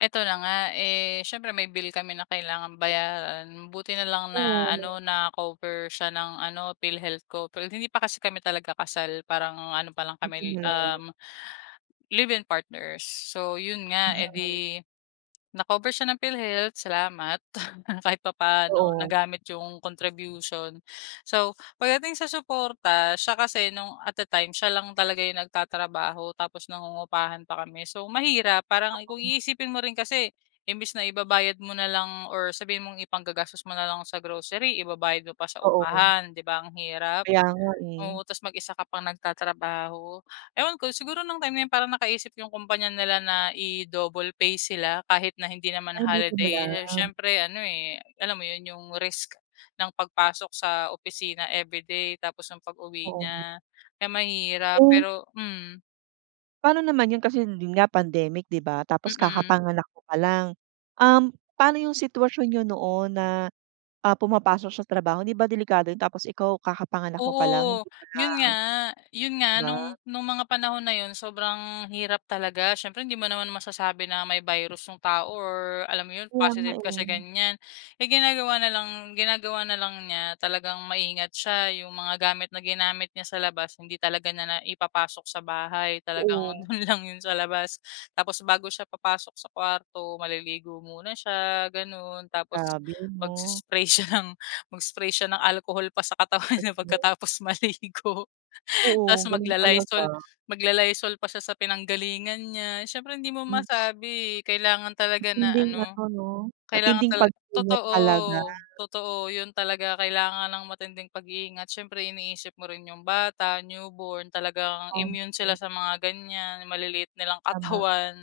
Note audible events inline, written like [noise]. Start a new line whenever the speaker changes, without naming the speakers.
Eto na nga eh, siyempre may bill kami na kailangang bayaran. Buti na lang na
Oo.
ano na cover siya ng ano Philhealth ko pero hindi pa kasi kami talaga kasal parang ano pa lang
Buti
kami
na lang.
um, live in partners. So yun nga, eh, 'di
Mm.
na-cover siya ng Philhealth salamat [chuckles] kahit papaano
Oo.
nagamit yung contribution. So pagdating sa suporta, siya kasi nung at the time siya lang talaga yung nagtatrabaho tapos nangungupahan pa kami so mahirap, parang kung
[unintelligible]
iisipin mo rin kasi, imbes na ibabayad mo na lang or sabihin mong ipang-gagastos mo nalang sa grocery ibabayad mo pa sa
Oo.
upahan di ba ang hirap?
Kaya nga eh.
Oo, tapos mag-isa ka pang nagtatrabaho. Ewan ko, siguro nung time na yun para nakaisip yung kumpanya nila na i-double pay sila kahit na hindi naman
Ay buti na
holiday
lang.
siyempre ano eh, alam mo yun, yung risk ng pag-pasok sa opisina everyday tapos ang pag-uwi
Oo.
niya kaya mahirap
Eh
pero mm.
Paano naman yun kasi yun nga pandemic di ba? Tapos
Mm.
kakapanganak mo palang, um, paano yung sitwasyon niyo noon na, ah, pumapasok siya sa trabaho hindi ba delikado yun? Tapos ikaw kakapanganak mo pa lang
Oo,
hindi ba na
yun nga yun
di
nga
ba?
nung nung mga panahon na yun sobrang hirap talaga siyempre hindi mo naman masasabi na may virus yung tao or alam mo yun
Kaya nga
positive ka sa
eh.
ganyan. Ay ginagawa nalang ginagawa nalang niya talagang maingat siya, yung mga gamit na ginamit niya sa labas hindi talaga niya na ipapasok sa bahay talagang
Oo.
dun lang yun sa labas tapos bago siya papasok sa kwarto, maliligo muna siya ganon tapos
Grabe ano?
magsi-spray siya ng mag-spray siya ng alcohol pa sa katawan niya
[unintelligible]
pagkatapos maligo
Oo,
tapos
ganon
magla-Lysol
talaga.
magla-Lysol pa siya sa pinanggalingan niya siyempre hindi mo
Mm.
masabi eh, kailangan talaga na
Matinding
ano,
ano 'no?
kailangan
Matinding
tala
pag-iingat
totoo
talaga.
totoo yun talaga kailangan ng matinding pagiingat syempre iniisip mo rin yung bata newborn, talagang immune
Okey.
sila sa mga ganyan maliliit nilang
Tama.
katawan.